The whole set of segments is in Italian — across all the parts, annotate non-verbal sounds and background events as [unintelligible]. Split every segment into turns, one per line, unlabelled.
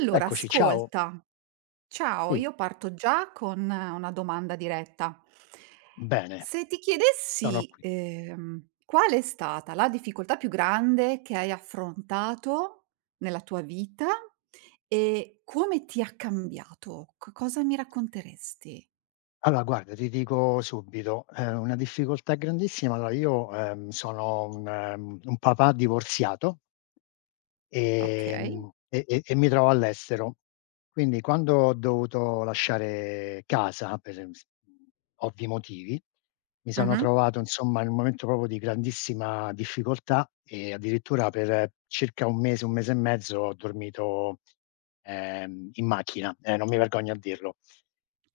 Allora
Eccoci, ciao.
ascolta, ciao,
Sì,
io parto già con una domanda diretta.
bene,
Se ti
sono
chiedessi,
qui.
qual è stata la difficoltà più grande che hai affrontato nella tua vita e come ti ha cambiato, co cosa mi racconteresti?
Allora guarda, ti dico subito, una difficoltà grandissima. Allora io, sono un papà divorziato.
Okay.
E mi trovo all'estero. Quindi quando ho dovuto lasciare casa, per ovvi motivi, mi sono
Mh-mh.
trovato insomma in un momento proprio di grandissima difficoltà e addirittura per circa 1 mese, 1 mese e mezzo ho dormito, in macchina, non mi vergogno a dirlo.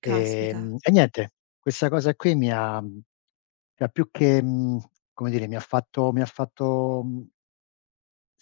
Caspita,
E niente, questa cosa qui mi ha cioè più che, come dire, mi ha fatto, mhmm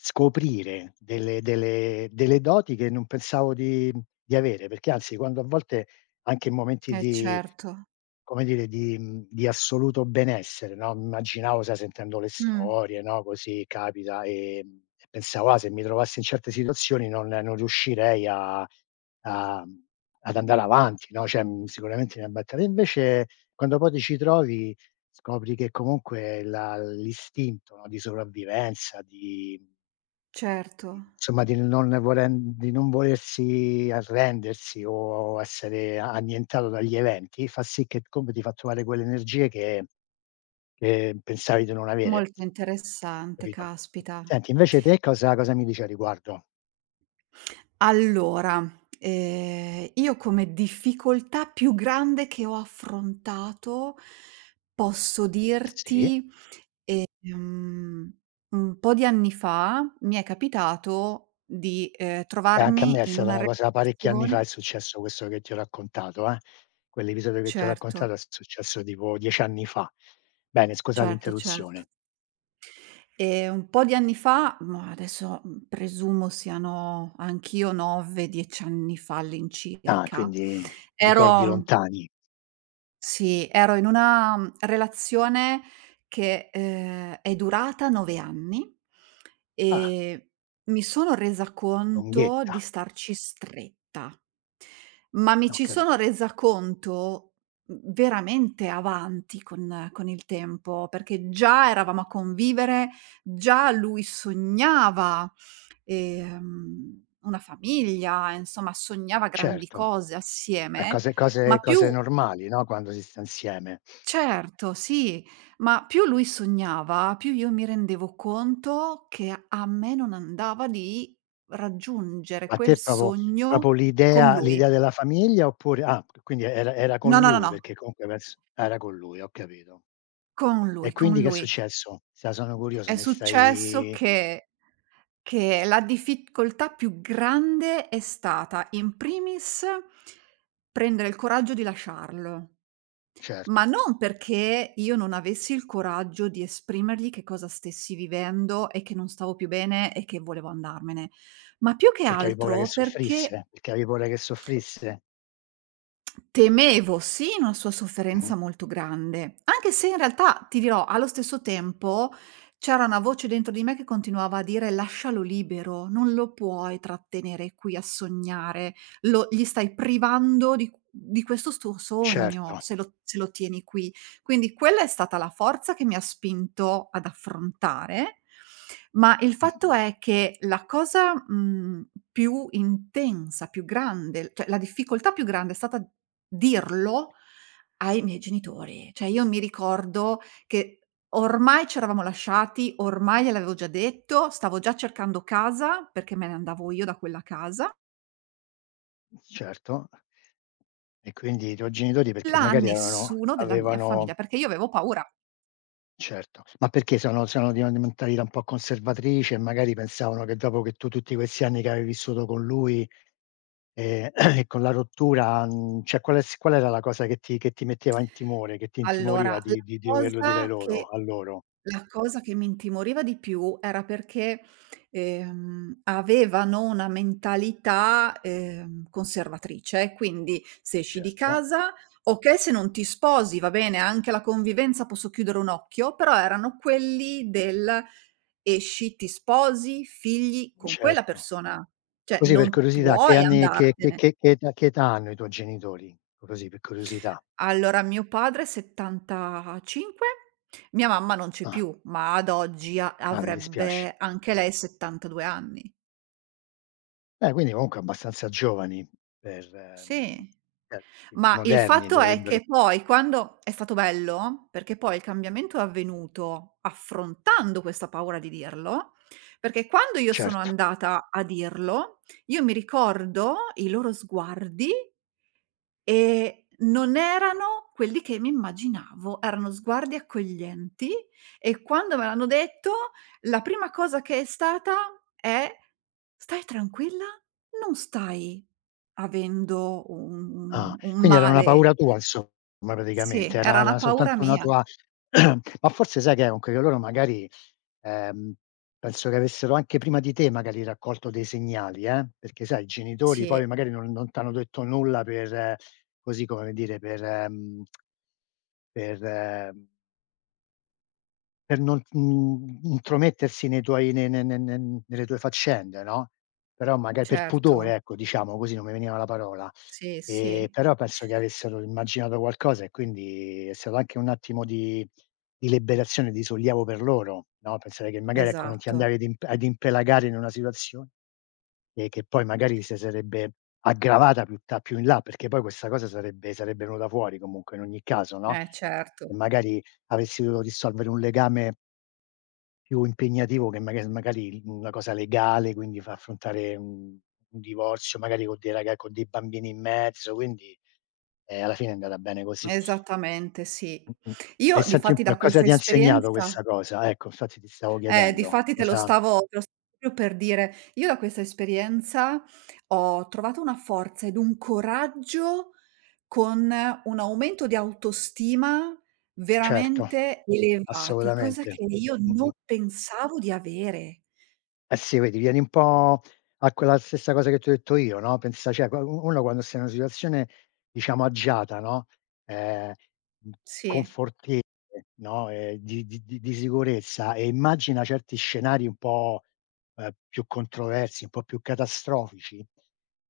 scoprire delle doti che non pensavo di avere, perché anzi quando a volte anche in momenti
eh
di
certo.
come dire, di di assoluto benessere, no, immaginavo, sai, sentendo le
Mh,
storie, no, così capita, e pensavo: "Ah, se mi trovassi in certe situazioni non riuscirei ad andare avanti, no, cioè, sicuramente mi abbatterei." Invece quando poi ti ci trovi, scopri che comunque la l'istinto, no, di sopravvivenza, di
certo.
insomma di non volen di non volersi arrendersi o essere annientato dagli eventi, fa sì che comunque ti fa trovare quelle energie che pensavi di non avere,
Molto interessante,
capito?
caspita.
Senti, invece te cosa mi dici a riguardo?
Allora, io come difficoltà più grande che ho affrontato, posso
Sì,
dirti, ehm, un po' di anni fa mi è capitato di,
beh anche a me è
trovarmi in
stata
una
una cosa, parecchi anni fa
relazione
è successo questo che ti ho raccontato, eh. Quell'episodio che ti ho
certo,
raccontato è successo tipo 10 anni fa. Bene, scusa
certo, certo.
l'interruzione.
Un po' di anni fa, mah, adesso, mhmm, presumo siano anch'io 9, 10 anni fa
Ah,
all'incirca,
quindi ricordi
ero.
lontani.
Sì, ero in una, mhmm, relazione che, è durata 9 anni
Ah,
e mi sono resa conto di
lunghetta,
starci stretta, ma mi
ho
ci
capi
sono resa conto, mhmm, veramente avanti con il tempo, perché già eravamo a convivere, già lui sognava, una famiglia, insomma sognava grandi
certo,
cose
e
assieme,
cose
ma
cose cose
più.
normali, no, quando si sta insieme.
Certo, sì, ma più lui sognava, più io mi rendevo conto che a me non andava di raggiungere
A
quel
te proprio
sogno
proprio
con
l'idea
lui.
l'idea della famiglia, oppure ah, quindi era con
No, no, no,
lui,
no,
perché comunque penso era con lui, ho capito.
con
E
lui,
quindi
con
che è
lui.
successo? Sa sono curioso,
È
mi
successo
stai
che la difficoltà più grande è stata, in primis, prendere il coraggio di lasciarlo. Ma
certo,
non perché io non avessi il coraggio di esprimergli che cosa stessi vivendo e che non stavo più bene e che volevo andarmene, ma più che
perché avevi paura che
altro perché
soffrisse? Perché avevi paura che soffrisse?
temevo, sì, una sua
Mh-mh.
sofferenza molto grande, anche se in realtà, ti dirò, allo stesso tempo c'era una voce dentro di me che continuava a dire: "Lascialo libero, non lo puoi trattenere qui a sognare, lo gli stai privando di q di questo suo sogno
Certo,
se lo se lo tieni qui". Quindi quella è stata la forza che mi ha spinto ad affrontare, ma il fatto
mh-mh,
è che la cosa, mhmm, più intensa, più grande, cioè la difficoltà più grande è stata dirlo ai miei genitori. Cioè io mi ricordo che ormai c'eravamo lasciati, ormai gliel'avevo già detto, stavo già cercando casa perché me ne andavo io da quella casa,
certo. E quindi i tuoi genitori, perché
là
magari avevano
nessuno della mia
avevano
famiglia, perché io avevo paura.
certo, ma perché sono di una di mentalità un po' conservatrice, e magari pensavano che, dopo che tu tutti questi anni che avevi vissuto con lui, ehm, [clears throat] e con la rottura, cioè qual è s qual era la cosa che ti metteva in timore, che ti
Allora,
intimoriva di di doverlo dire
cosa
loro,
che
a loro?
la cosa che mi intimoriva di più era perché, avevano una mentalità, conservatrice, quindi se esci di
Certo,
casa okay, se non ti sposi va bene, anche la convivenza posso chiudere un occhio, però erano quelli del: esci, ti sposi, figli con quella
certo.
persona, cioè
Così, per
non
curiosità, che
puoi
anni
andartene.
che età hanno i tuoi genitori? Così per curiosità.
Allora, mio padre 75, mia mamma non c'è
Ah,
più, ma ad oggi a
ah, mi dispiace.
avrebbe anche lei 72 anni.
Beh, quindi comunque abbastanza giovani per, mhmm,
Sì.
cioè tipo
Ma il
moderni,
fatto è
dovrebbero
che poi quando è stato bello, perché poi il cambiamento è avvenuto affrontando questa paura di dirlo, perché quando io sono
certo.
andata a dirlo, io mi ricordo i loro sguardi. E non erano quelli che mi immaginavo, erano sguardi accoglienti e quando me l'hanno detto la prima cosa che è stata è: "Stai tranquilla, non stai avendo un
Ah,
un
quindi era una
male".
paura tua, insomma,
Sì,
praticamente,
era
era
una
era
paura
soltanto una
mia.
tua [clears throat] ma forse sai che è, comunque che loro magari, ehm, penso che avessero anche prima di te magari raccolto dei segnali, perché sai, i genitori,
Sì,
poi magari non t'hanno detto nulla per così, come dire, per ehm, per non, intromettersi nei tuoi, ne ne ne ne nelle tue faccende, no, però, maga per
certo.
pudore, ecco, diciamo così, non mi veniva la parola.
Sì, sì,
Però penso che avessero immaginato qualcosa, e quindi è stato anche un attimo di liberazione, di sollievo per loro, no, pensare che magari, ecco, non ti
esatto.
andavi ad imp ad impelagare in una situazione e che poi magari si sarebbe aggravata più in là, perché poi questa cosa sarebbe venuta fuori comunque in ogni caso, no,
Eh
e
certo,
magari avessi dovuto risolvere un legame più impegnativo, che magari una cosa legale, quindi fa affrontare un divorzio, magari con dei bambini in mezzo, quindi, alla fine è andata bene così.
esattamente sì.
Mh-mh. E
Io
senti un
difatti
po',
da
cosa
questa
ti ha insegnato
esperienza.
questa cosa? Ecco, infatti ti stavo chiedendo.
Difatti
Cosa
te lo stavo proprio per dire. Io da questa esperienza ho trovato una forza ed un coraggio con un aumento di autostima
Certo,
veramente elevati, cosa
assolutamente.
che io non
Mh-mh.
pensavo di avere.
Eh sì, vedi, vieni un po' a quella stessa cosa che ti ho detto io, no, pensa, cioè qua u uno quando sei in una situazione, diciamo, agiata, no, ehm, mhmm,
Sì,
confortevole, no, di sicurezza, e immagina certi scenari un po', più controversi, un po' più catastrofici,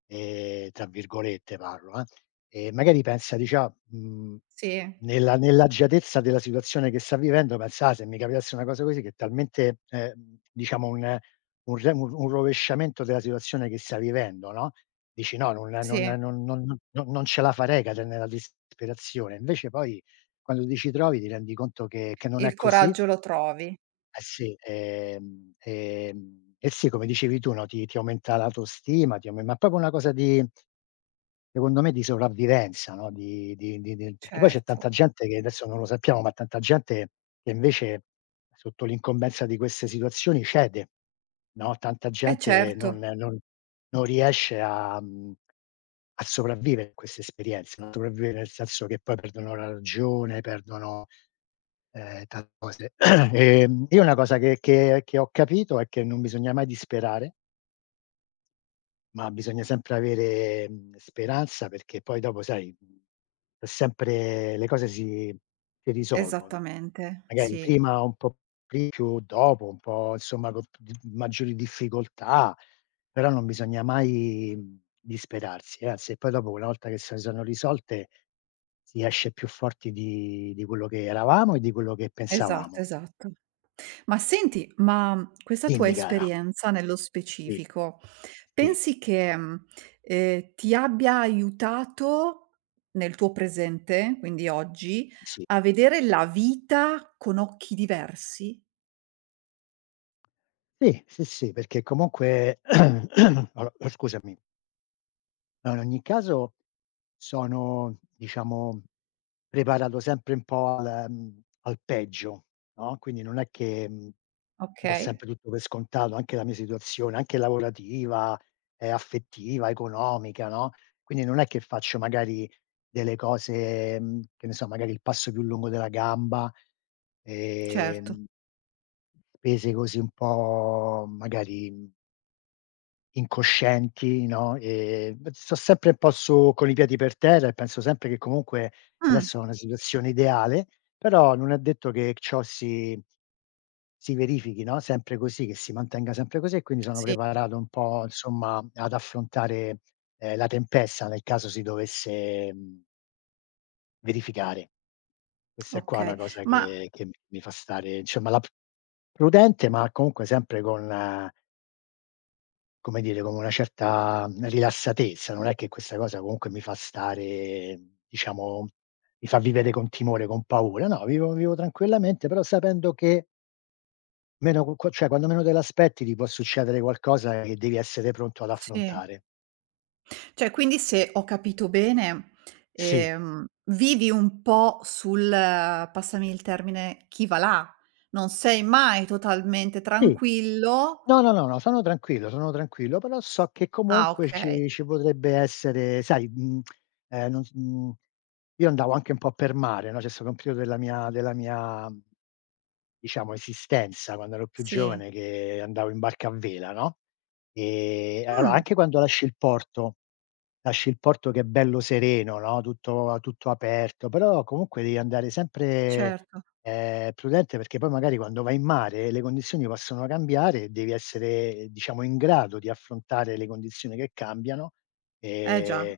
tra virgolette parlo, e magari pensa, dici: "Ah,
sì,
nella nell'agiatezza della situazione che sta vivendo, pensa: "Ah, se mi capitasse una cosa così", che è talmente, diciamo, un re un rovesciamento della situazione che stai vivendo, no, dici: "No, non non
sì,
non non non non non ce la farei, cadere nella disperazione." Invece poi quando ti ci trovi ti rendi conto che non è
il
così.
coraggio lo trovi,
Eh sì, eh sì, come dicevi tu, no, ti aumenta l'autostima, ti aume ma è proprio una cosa di, secondo me, di sopravvivenza, no, di del perché poi c'è
certo.
tanta gente che adesso non lo sappiamo, ma tanta gente che invece sotto l'incombenza di queste situazioni cede, no, tanta
Eh
gente non
certo,
non non riesce a a sopravvivere a queste esperienze, no, sopravvivere nel senso che poi perdono la ragione, perdono, tante cose. [clears throat] Io, una cosa che ho capito è che non bisogna mai disperare, ma bisogna sempre avere, speranza, perché poi dopo, sai, è sempre, le cose si risolvono.
esattamente,
Magari
sì.
prima un po' di più, dopo un po', insomma, con d maggiori difficoltà, però non bisogna mai, disperarsi, anzi, e poi dopo una volta che si sono risolte, si esce più forti di quello che eravamo e di quello che
Esatto,
pensavamo.
esatto. Ma senti, ma questa tua
Dimmi, cara.
esperienza nello
Sì.
specifico,
Sì,
pensi che, mhmm, ti abbia aiutato nel tuo presente, quindi oggi,
sì.
a vedere la vita con occhi diversi?
Sì, sì, sì, perché comunque [clears throat] allo scusami. No, in ogni caso sono, diciamo, preparato sempre un po' al peggio, no, quindi non è che, do
Okay,
sempre tutto per scontato, anche la mia situazione, anche lavorativa, affettiva, economica, no, quindi non è che faccio magari delle cose, che ne so, magari il passo più lungo della gamba,
certo.
ehm spese così, un po' magari, incoscienti, no, b sto sempre un po' su con i piedi per terra, e penso sempre che comunque
Mh,
adesso è una situazione ideale, però non è detto che ciò si verifichi, no, sempre così, che si mantenga sempre così, e quindi sono
sì,
preparato un po' insomma ad affrontare, la tempesta nel caso si dovesse, verificare. Questa è qua una
okay.
cosa
Ma
che mi fa stare insomma la p prudente, ma comunque sempre con come dire, come una certa rilassatezza, non è che questa cosa comunque mi fa stare, diciamo, mi fa vivere con timore, con paura. No, vivo tranquillamente, però sapendo che meno qu qua cioè quando meno te l'aspetti ti può succedere qualcosa che devi essere pronto ad
sì.
affrontare.
Cioè, quindi se ho capito bene,
Sì.
ehm, vivi un po' sul, passami il termine, chi va là. Non sei mai totalmente
Sì.
tranquillo.
No, no, no, no, sono tranquillo, però so che
Ah,
comunque
okay,
ci potrebbe essere, sai, mhmm, non s mhmm, io andavo anche un po' per mare, no, c'è stato un periodo della mia, diciamo, esistenza, quando ero più
sì.
giovane, che andavo in barca a vela, no, allora
Mh,
anche quando lasci il porto, che è bello sereno, no, tutto tutto aperto, però comunque devi andare sempre
certo.
Prudente, perché poi magari quando vai in mare le condizioni possono cambiare e devi essere, diciamo, in grado di affrontare le condizioni che cambiano,
Eh già,
ehm,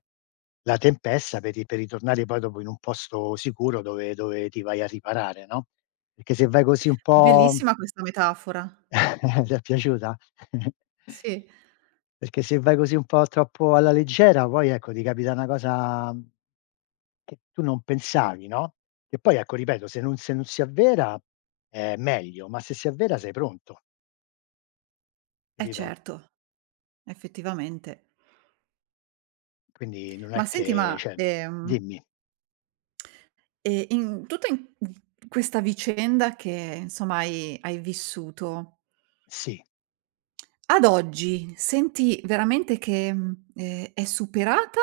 la tempesta, per ritornare poi dopo in un posto sicuro, dove ti vai a riparare, no, perché se vai così un po'
bellissima questa metafora.
[laughs] ti è piaciuta? [laughs]
Sì,
Perché se vai così un po' troppo alla leggera, poi ecco, ti capita una cosa, che tu non pensavi, no, che poi ecco, ripeto, se non se non si avvera, è meglio, ma se si avvera sei pronto,
eh
capito?
certo, effettivamente.
Quindi non
Ma
è
senti,
che
ma,
cioè dimmi.
in tutta in questa vicenda che insomma hai vissuto.
Sì.
Ad oggi senti veramente che, mhmm, è superata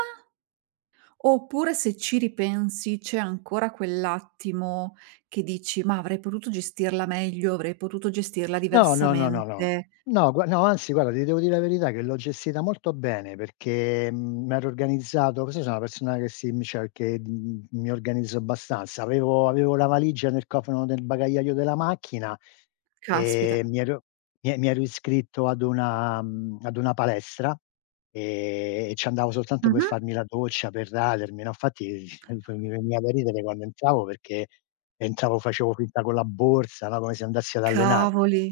oppure se ci ripensi c'è ancora quell'attimo che dici: "Ma avrei potuto gestirla meglio, avrei potuto gestirla
No, no, no, no, no.
diversamente".
No, gua no, anzi guarda, ti devo dire la verità, che l'ho gestita molto bene, perché, m'ero organizzato, così sono una persona che si mi cioè che, mi organizzo abbastanza. Avevo la valigia nel cofano del bagagliaio della macchina, e
Caspita.
mi ero iscritto ad una palestra, e ci andavo soltanto per
Mh-mh.
farmi la doccia, per radermi, no, infatti [laughs] [unintelligible] mi veniva da ridere quando entravo, perché entravo, facevo finta con la borsa, no, come se andassi ad allenarmi.
Cavoli.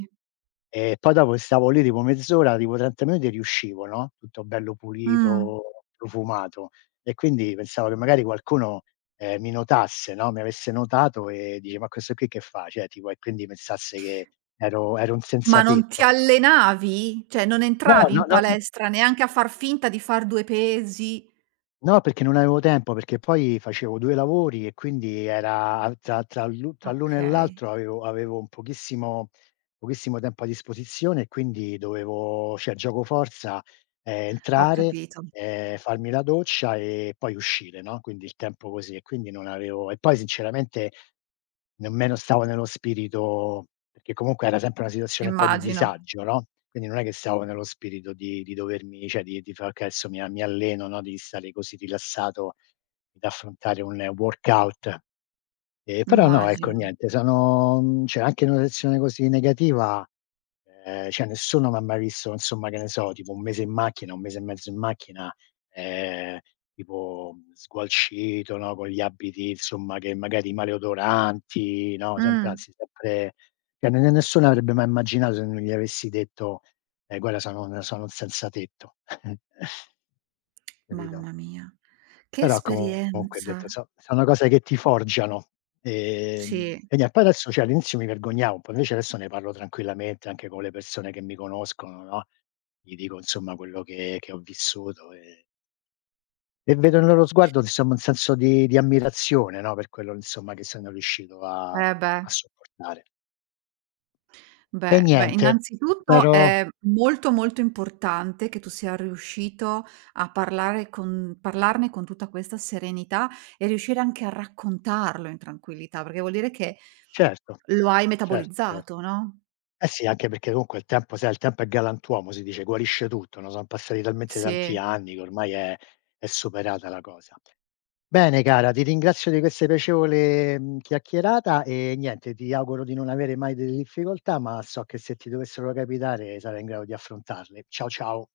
E poi dopo stavo lì tipo mezz'ora, tipo 30 minuti, e riuscivo, no, tutto bello
Mh.
pulito, profumato. E quindi pensavo che magari qualcuno, mi notasse, no, mi avesse notato e dice: "Ma questo qui che fa?" Cioè, tipo, e quindi pensasse che ero un
Ma non ti
senzatetto.
allenavi? Cioè non
No,
entravi in
no, no, no,
palestra neanche a far finta di far 2 pesi?
no, perché non avevo tempo, perché poi facevo 2 lavori e quindi era, a tra l'uno e
Okay,
l'altro, avevo un pochissimo tempo a disposizione, e quindi dovevo, cioè giocoforza,
ho
entrare,
capito.
Farmi la doccia e poi uscire, no, quindi il tempo così, e quindi non avevo, e poi sinceramente nemmeno stavo nello spirito, perché comunque era sempre una situazione un po' di
Immagino,
disagio, no, quindi non è che stavo nello spirito di dovermi, cioè di fare: "Okay, adesso mi alleno", no, di stare così rilassato ed affrontare un workout. Però no, ecco,
immagino.
niente, sono, cioè anche in una situazione così negativa, cioè nessuno m'ha mai visto, insomma, che ne so, tipo 1 mese in macchina, 1 mese e mezzo in macchina, ehm, tipo sgualcito, no, con gli abiti, insomma, che magari maleodoranti, no, sempre,
Mh.
anzi sempre, cioè ne ne nessuno avrebbe mai immaginato, se non gli avessi detto: guarda, sono un senzatetto." [laughs] Capito?
Mamma mia, che
Però comunque, ho
esperienza.
detto, so, sono cose che ti forgiano.
Sì,
E nie poi adesso, cioè all'inizio mi vergognavo un po', invece adesso ne parlo tranquillamente anche con le persone che mi conoscono, no, gli dico insomma quello che ho vissuto, e vedo nel loro sguardo insomma un senso di ammirazione, no, per quello insomma che sono riuscito a
eh beh,
sopportare. E
beh, beh,
niente,
innanzitutto
spero.
è molto, molto importante che tu sia riuscito a parlare con parlarne con tutta questa serenità e riuscire anche a raccontarlo in tranquillità, perché vuol dire che
Certo,
lo hai
certo,
metabolizzato,
certo.
no?
Eh sì, anche perché comunque il tempo, sai, il tempo è galantuomo, si dice, guarisce tutto, no, son passati talmente tanti
Sì.
anni che ormai è superata la cosa. Bene cara, ti ringrazio di questa piacevole, chiacchierata, e niente, ti auguro di non avere mai delle difficoltà, ma so che se ti dovessero capitare sarai in grado di affrontarle. Ciao, ciao.